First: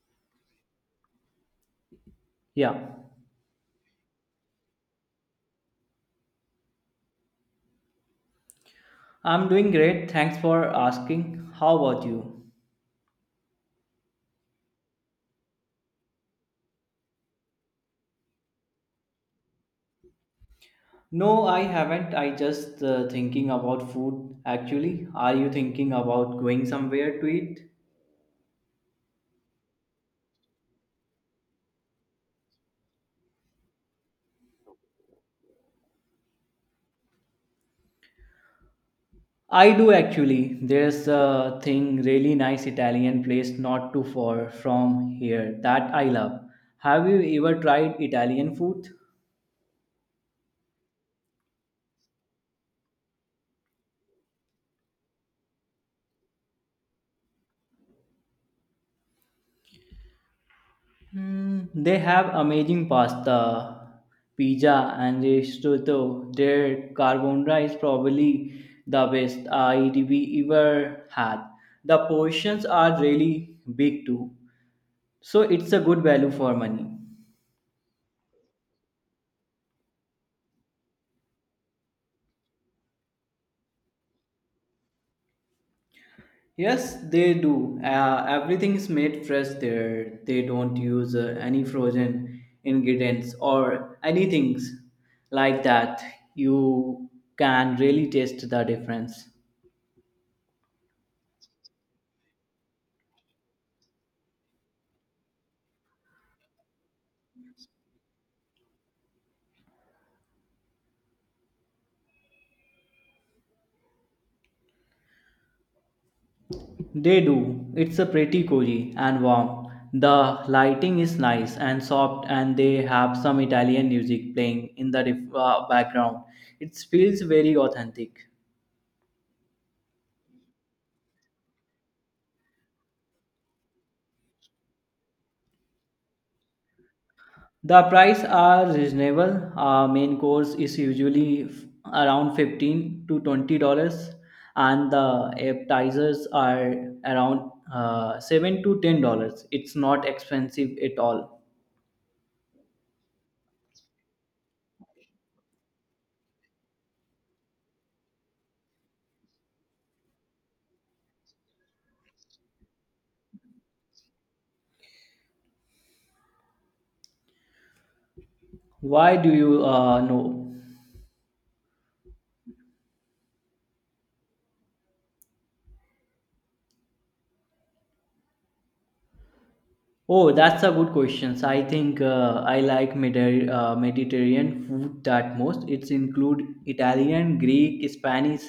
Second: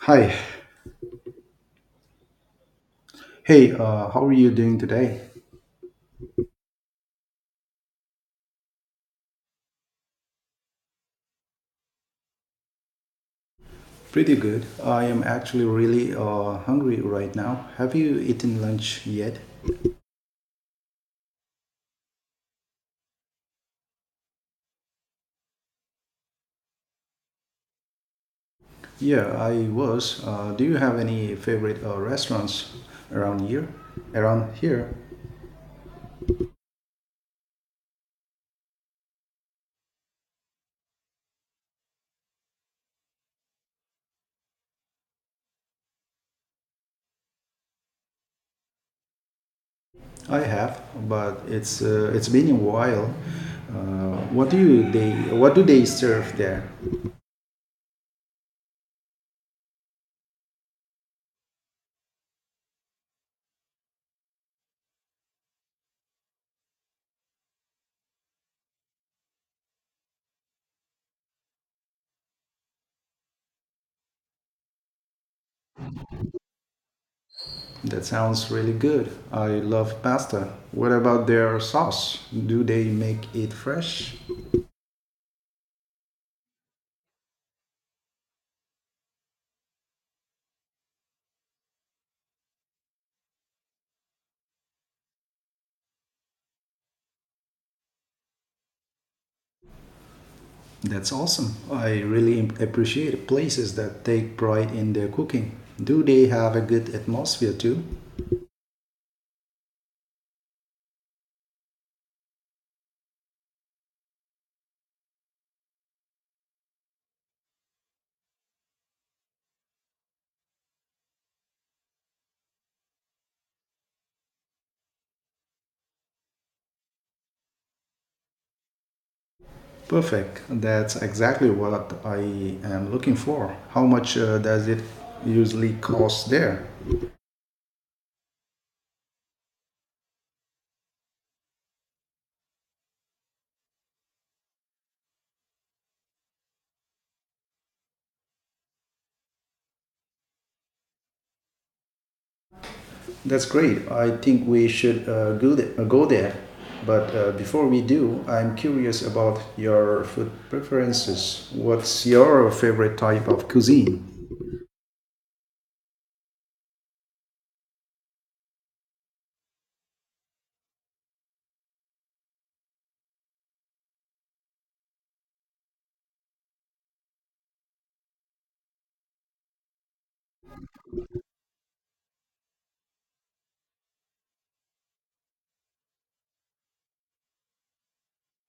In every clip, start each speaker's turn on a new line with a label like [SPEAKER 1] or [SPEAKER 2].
[SPEAKER 1] Hi.
[SPEAKER 2] Yeah,
[SPEAKER 1] Hey, how are you doing today?
[SPEAKER 2] I'm doing great. Thanks for asking. How about you?
[SPEAKER 1] Pretty good. I am actually really hungry right now. Have you eaten lunch yet?
[SPEAKER 2] No, I haven't. I just thinking about food actually. Are you thinking about going somewhere to eat?
[SPEAKER 1] Yeah, I was. Do you have any favorite restaurants around here? Around here,
[SPEAKER 2] I do actually. There's a thing really nice Italian place not too far from here that I love. Have you ever tried Italian food?
[SPEAKER 1] I have, but it's been a while. What do they serve there?
[SPEAKER 2] Hmm, they have amazing pasta, pizza, and risotto. Their carbonara is probably the best I we ever had. The portions are really big too, so it's a good value for money.
[SPEAKER 1] That sounds really good. I love pasta. What about their sauce? Do they make it fresh?
[SPEAKER 2] Yes, they do. Everything is made fresh there. They don't use any frozen ingredients or anything like that. You can really taste the difference.
[SPEAKER 1] That's awesome. I really appreciate places that take pride in their cooking. Do they have a good atmosphere too?
[SPEAKER 2] They do. It's a pretty cozy and warm. The lighting is nice and soft, and they have some Italian music playing in the background. It feels very authentic.
[SPEAKER 1] Perfect. That's exactly what I am looking for. How much does it usually cost there?
[SPEAKER 2] The price are reasonable. Our main course is usually around $15 to $20, and the appetizers are around $7 to $10. It's not expensive at all.
[SPEAKER 1] That's great. I think we should go there. But before we do, I'm curious about your food preferences. What's your favorite type of cuisine?
[SPEAKER 2] Why do you know? Oh, that's a good question. So, I think I like Mediterranean food that most. It's include Italian, Greek, Spanish,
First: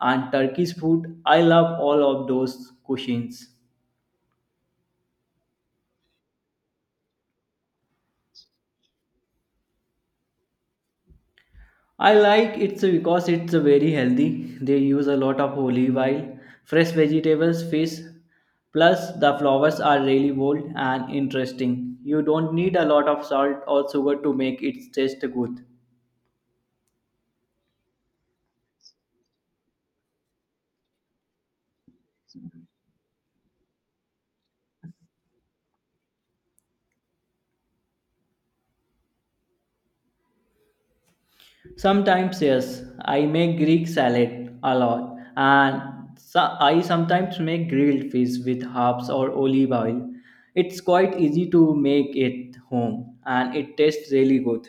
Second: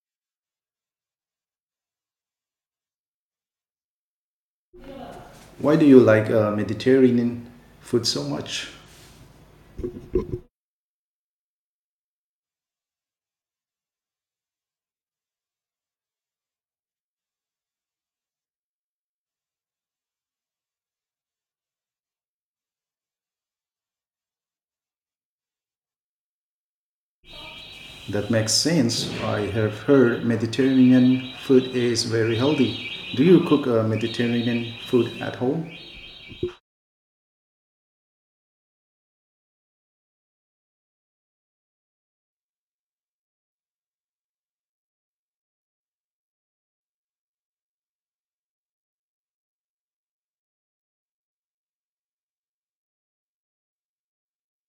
[SPEAKER 2] and Turkish food. I love all of those cuisines.
[SPEAKER 1] Why do you like Mediterranean food so much?
[SPEAKER 2] I like it so because it's very healthy. They use a lot of olive oil, fresh vegetables, fish. Plus, the flowers are really bold and interesting. You don't need a lot of salt or sugar to make it taste good.
[SPEAKER 1] That makes sense. I have heard Mediterranean food is very healthy. Do you cook Mediterranean food at home?
[SPEAKER 2] Sometimes, yes, I make Greek salad a lot, and I sometimes make grilled fish with herbs or olive oil. It's quite easy to make it home, and it tastes really good.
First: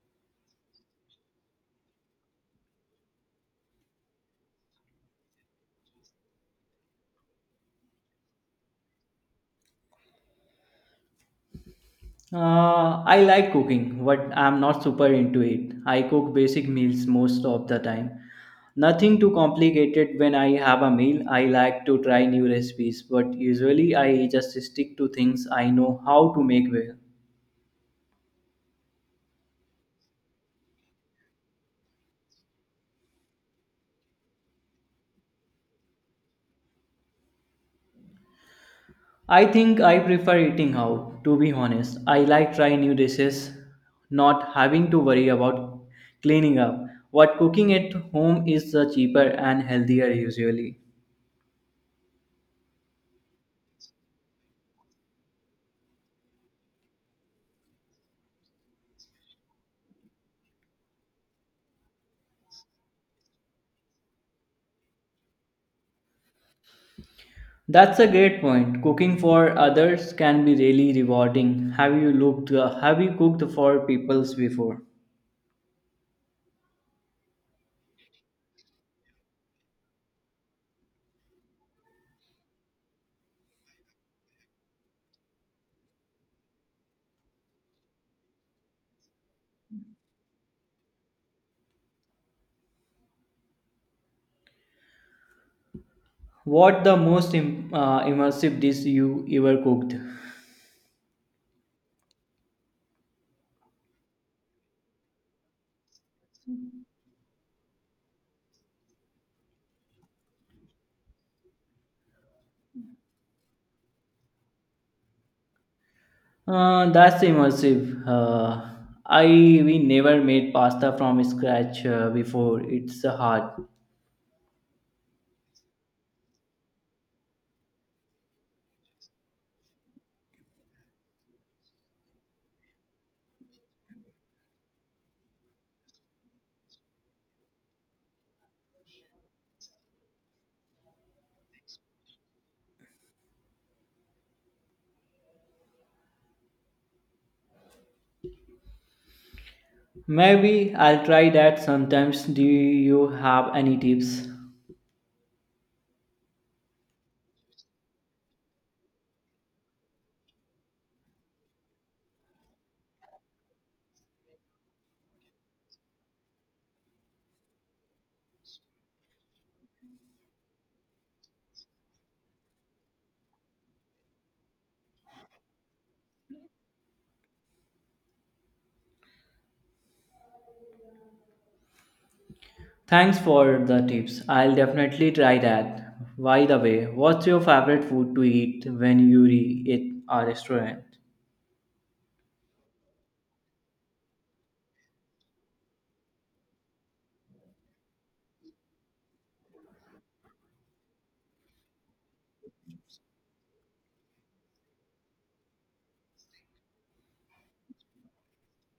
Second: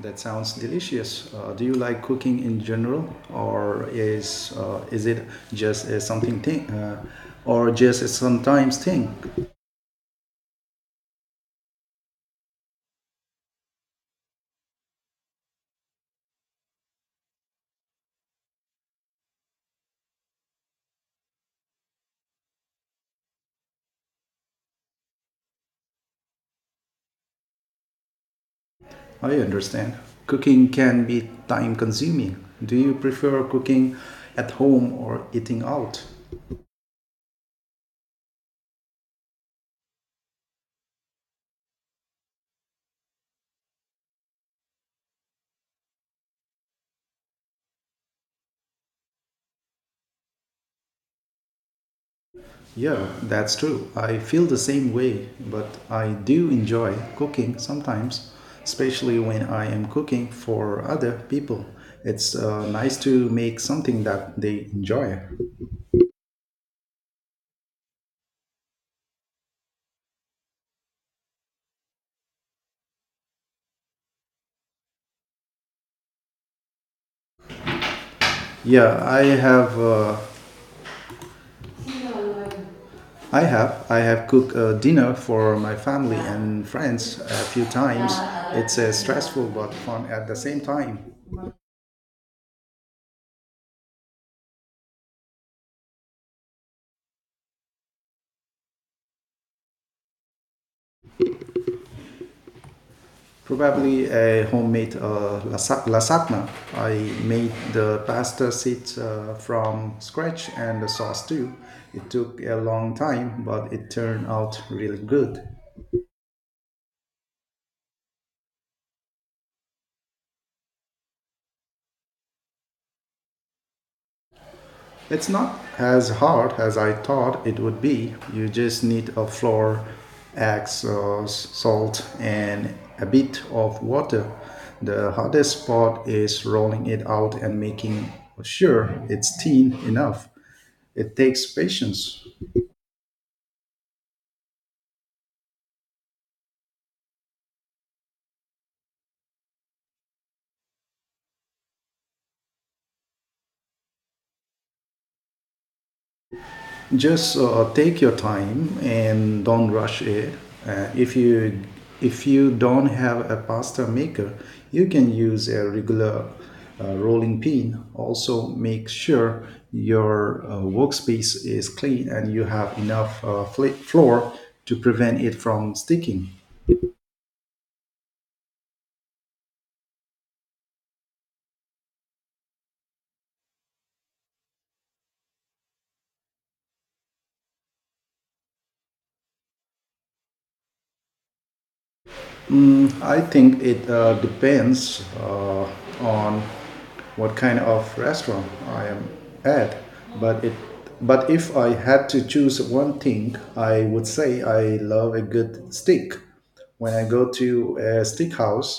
[SPEAKER 1] That sounds delicious. Do you like cooking in general, or is it just a something thing, or just a sometimes thing?
[SPEAKER 2] I like cooking, but I'm not super into it. I cook basic meals most of the time. Nothing too complicated when I have a meal. I like to try new recipes, but usually I just stick to things I know how to make well.
[SPEAKER 1] I understand. Cooking can be time consuming. Do you prefer cooking at home or eating out?
[SPEAKER 2] I think I prefer eating out, to be honest. I like trying new dishes, not having to worry about cleaning up. What cooking at home is cheaper and healthier usually.
[SPEAKER 1] Yeah, that's true. I feel the same way, but I do enjoy cooking sometimes, especially when I am cooking for other people. It's nice to make something that they enjoy.
[SPEAKER 2] That's a great point. Cooking for others can be really rewarding. Have you looked have you cooked for peoples before?
[SPEAKER 1] Yeah, I have. I have cooked a dinner for my family and friends a few times. It's stressful but fun at the same time.
[SPEAKER 2] What the most immersive dish you ever cooked?
[SPEAKER 1] Probably a homemade lasagna. I made the pasta seeds from scratch and the sauce too. It took a long time, but it turned out really good.
[SPEAKER 2] That's immersive. I we never made pasta from scratch before. It's hard.
[SPEAKER 1] It's not as hard as I thought it would be. You just need a flour, eggs, salt, and a bit of water. The hardest part is rolling it out and making sure it's thin enough. It takes patience.
[SPEAKER 2] Maybe I'll try that sometimes. Do you have any tips?
[SPEAKER 1] Just take your time and don't rush it. Uh, if you if you don't have a pasta maker, you can use a regular rolling pin. Also, make sure your workspace is clean and you have enough floor to prevent it from sticking.
[SPEAKER 2] Thanks for the tips. I'll definitely try that. By the way, what's your favorite food to eat when you eat a restaurant?
[SPEAKER 1] I think it depends on what kind of restaurant I am at. But it, but if I had to choose one thing, I would say I love a good steak. When I go to a steakhouse,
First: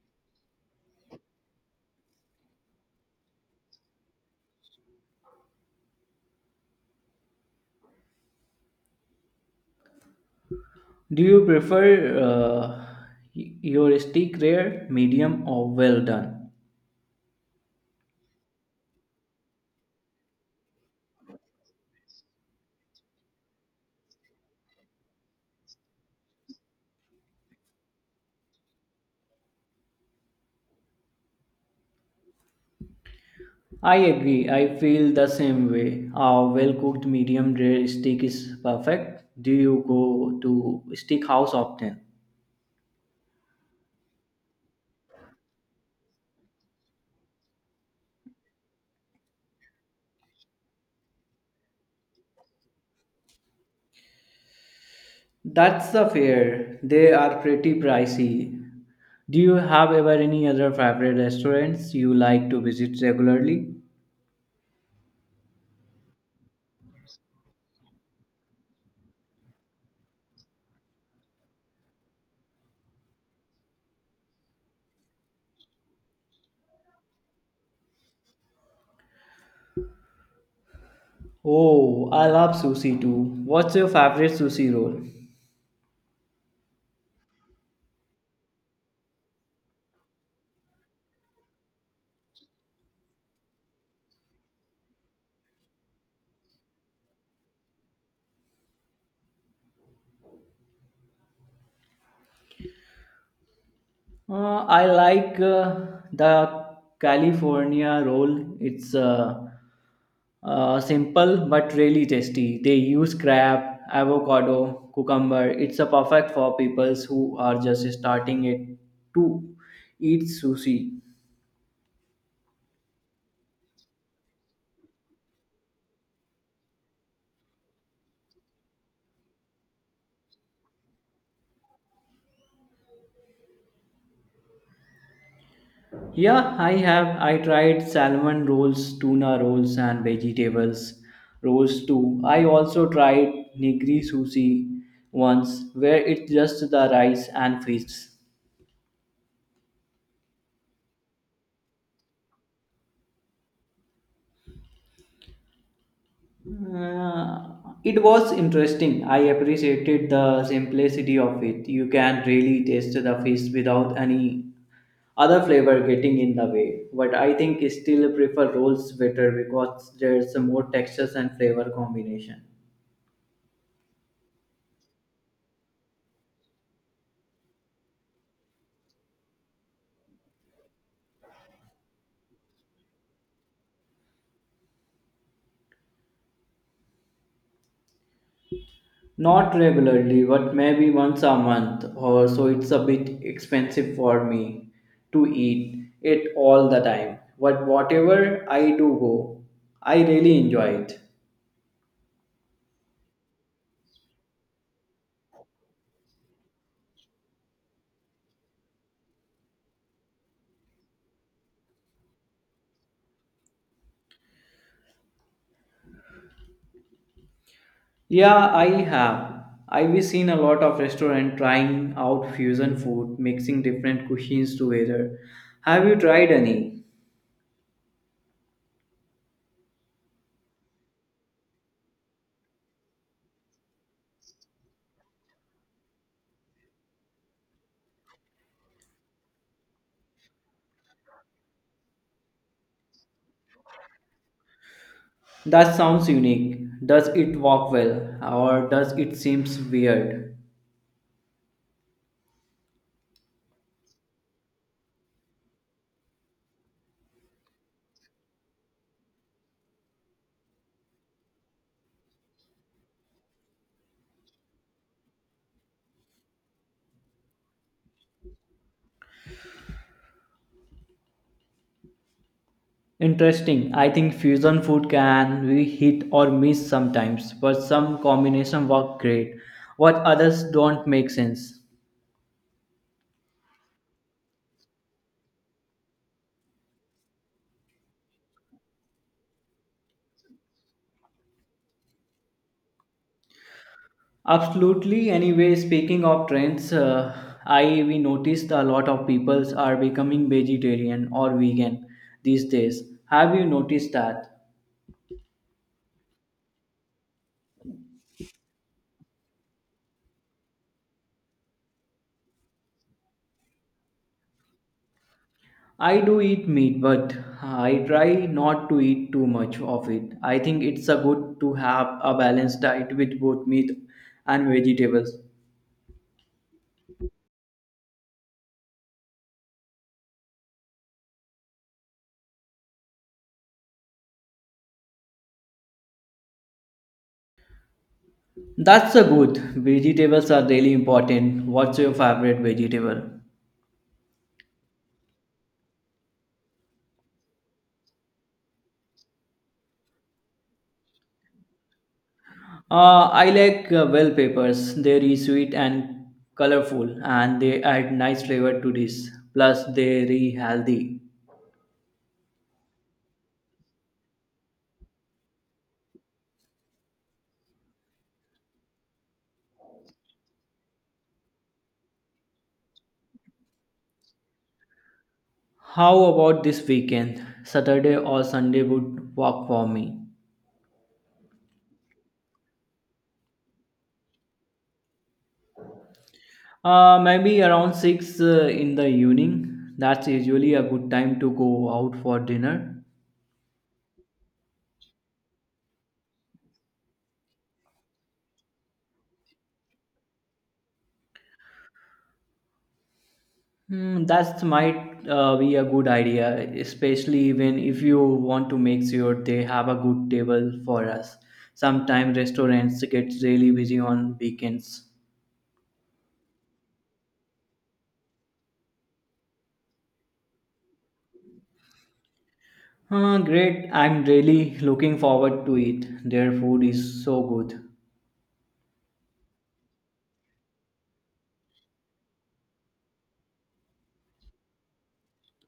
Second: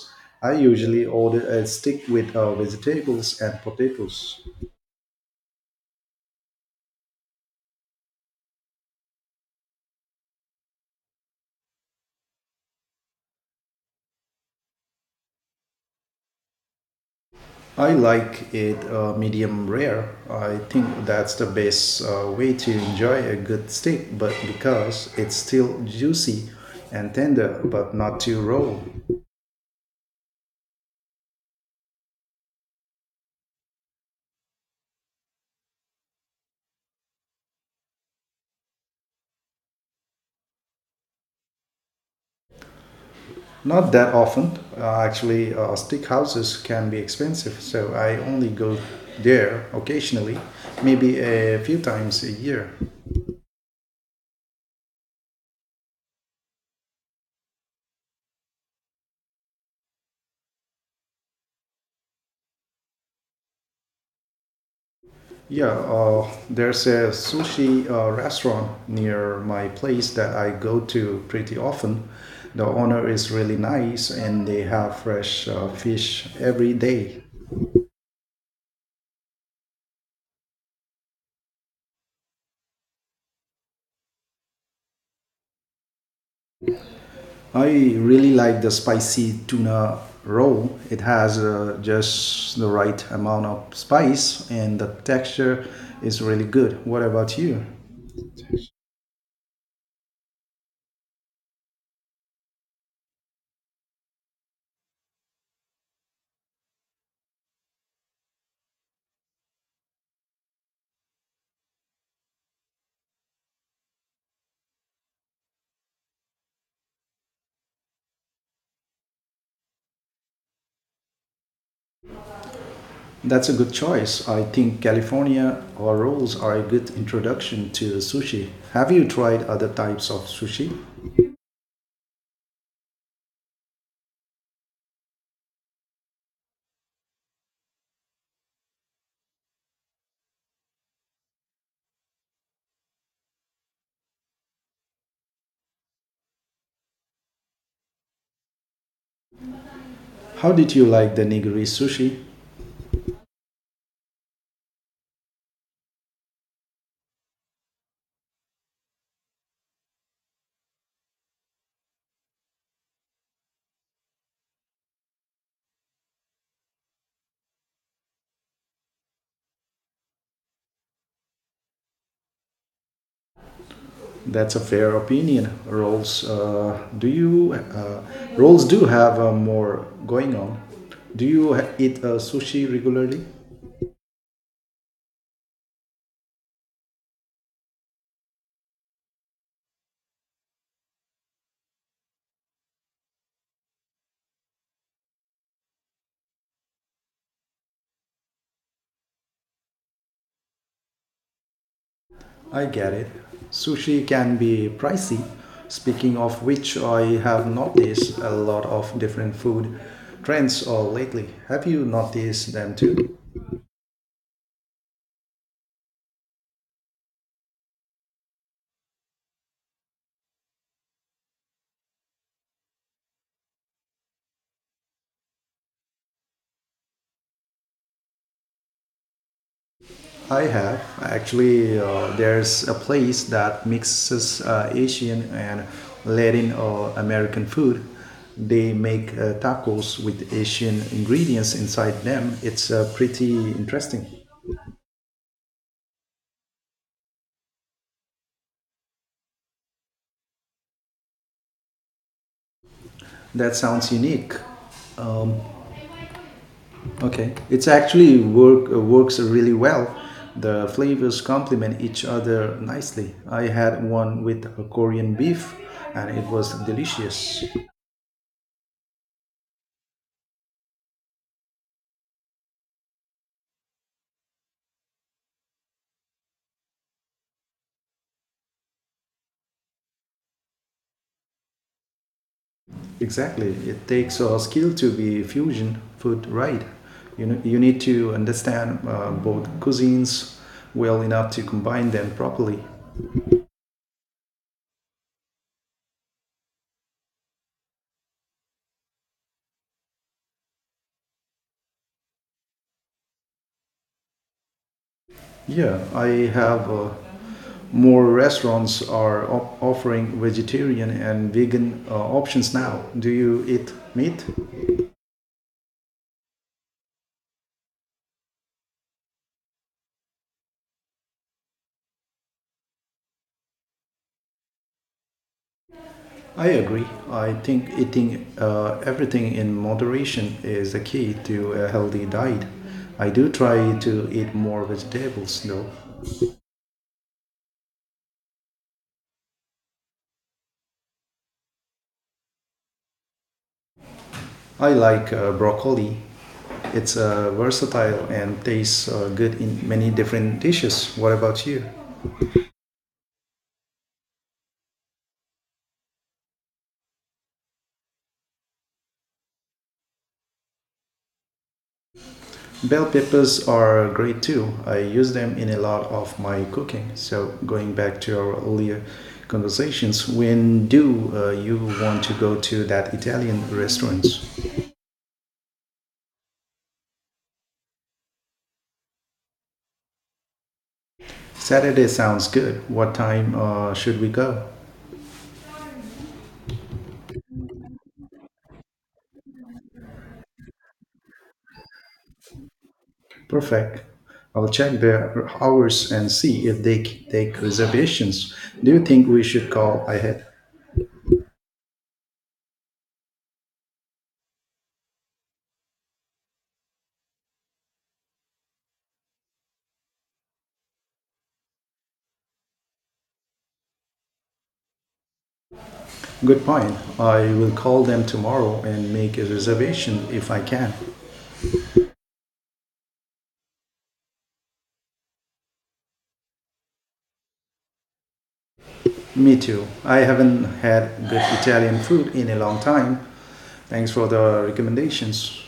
[SPEAKER 1] I usually order a steak with vegetables and potatoes.
[SPEAKER 2] Do you prefer your steak rare, medium, or well done?
[SPEAKER 1] I like it medium rare. I think that's the best way to enjoy a good steak, but because it's still juicy and tender, but not too raw.
[SPEAKER 2] I agree. I feel the same way. A well-cooked medium rare steak is perfect. Do you go to steak house often?
[SPEAKER 1] Not that often. Actually, steak houses can be expensive, so I only go there occasionally, maybe a few times a year.
[SPEAKER 2] That's the fair. They are pretty pricey. Do you have ever any other favorite restaurants you like to visit regularly?
[SPEAKER 1] Yeah, there's a sushi restaurant near my place that I go to pretty often. The owner is really nice and they have fresh fish every day.
[SPEAKER 2] Oh, I love sushi too. What's your favorite sushi roll?
[SPEAKER 1] I really like the spicy tuna roll. It has just the right amount of spice and the texture is really good. What about you?
[SPEAKER 2] I like the California roll. It's simple but really tasty. They use crab, avocado, cucumber. It's a perfect for people who are just starting it to eat sushi.
[SPEAKER 1] That's a good choice. I think California or rolls are a good introduction to sushi. Have you tried other types of sushi?
[SPEAKER 2] Yeah, I have. I tried salmon rolls, tuna rolls, and vegetables rolls too. I also tried nigiri sushi once, where it's just the rice and fish.
[SPEAKER 1] How did you like the nigiri sushi?
[SPEAKER 2] Uh, it was interesting. I appreciated the simplicity of it. You can really taste the fish without any other flavor getting in the way. But I think I still prefer rolls better because there's more textures and flavor combination.
[SPEAKER 1] That's a fair opinion. Rolls, do you rolls do have more going on? Eat sushi regularly?
[SPEAKER 2] Not regularly, but maybe once a month or so. It's a bit expensive for me to eat it all the time. But whatever I do go, I really enjoy it.
[SPEAKER 1] I get it. Sushi can be pricey. Speaking of which, I have noticed a lot of different food trends lately. Have you noticed them too?
[SPEAKER 2] Yeah, I have. I've seen a lot of restaurant trying out fusion food, mixing different cuisines together. Have you tried any?
[SPEAKER 1] I have. Actually, there's a place that mixes Asian and Latin or American food. They make tacos with Asian ingredients inside them. It's pretty interesting.
[SPEAKER 2] That sounds unique. Does it work well or does it seems weird?
[SPEAKER 1] That sounds unique. Okay, it's actually works really well. The flavors complement each other nicely. I had one with a Korean beef, and it was delicious.
[SPEAKER 2] Interesting. I think fusion food can be hit or miss sometimes, but some combination work great, what others don't make sense.
[SPEAKER 1] Exactly, it takes a skill to be fusion food right. You know, you need to understand both cuisines well enough to combine them properly.
[SPEAKER 2] Absolutely. Anyway, speaking of trends, I we noticed a lot of peoples are becoming vegetarian or vegan these days. Have you noticed that?
[SPEAKER 1] Yeah, I have. More restaurants are offering vegetarian and vegan options now. Do you eat meat?
[SPEAKER 2] I do eat meat, but I try not to eat too much of it. I think it's a good to have a balanced diet with both meat and vegetables.
[SPEAKER 1] I agree. I think eating everything in moderation is the key to a healthy diet. I do try to eat more vegetables though.
[SPEAKER 2] That's a good. Vegetables are really important. What's your favorite vegetable?
[SPEAKER 1] I like broccoli. It's versatile and tastes good in many different dishes. What about you?
[SPEAKER 2] I like well peppers. They're sweet and colorful, and they add nice flavor to this. Plus, they're healthy.
[SPEAKER 1] Bell peppers are great too. I use them in a lot of my cooking. So, going back to our earlier conversations, when do you want to go to that Italian restaurant?
[SPEAKER 2] How about this weekend? Saturday or Sunday would work for me.
[SPEAKER 1] Saturday sounds good. What time should we go?
[SPEAKER 2] Maybe around 6 in the evening. That's usually a good time to go out for dinner.
[SPEAKER 1] Perfect. I'll check their hours and see if take reservations. Do you think we should call ahead?
[SPEAKER 2] Hmm, that might be a good idea, especially when if you want to make sure they have a good table for us. Sometimes restaurants get really busy on weekends.
[SPEAKER 1] Good point. I will call them tomorrow and make a reservation if I can.
[SPEAKER 2] Huh, great, I'm really looking forward to it. Their food is so good.
[SPEAKER 1] Me too. I haven't had good Italian food in a long time. Thanks for the recommendations.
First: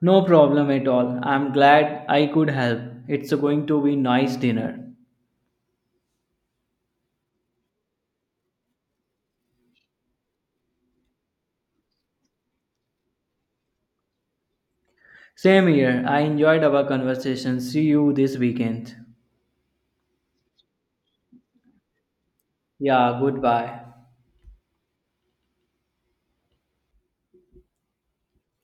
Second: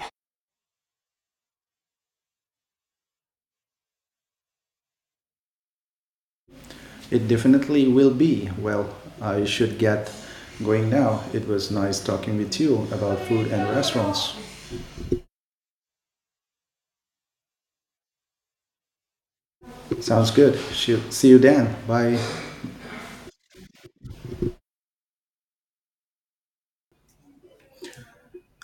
[SPEAKER 2] No problem at all. I'm glad I could help. It's going to be nice dinner.
[SPEAKER 1] It definitely will be. Well, I should get going now. It was nice talking with you about food and restaurants.
[SPEAKER 2] Same here. I enjoyed our conversation. See you this weekend.
[SPEAKER 1] Sounds good. Shoot. See you then. Bye.
[SPEAKER 2] Yeah, goodbye.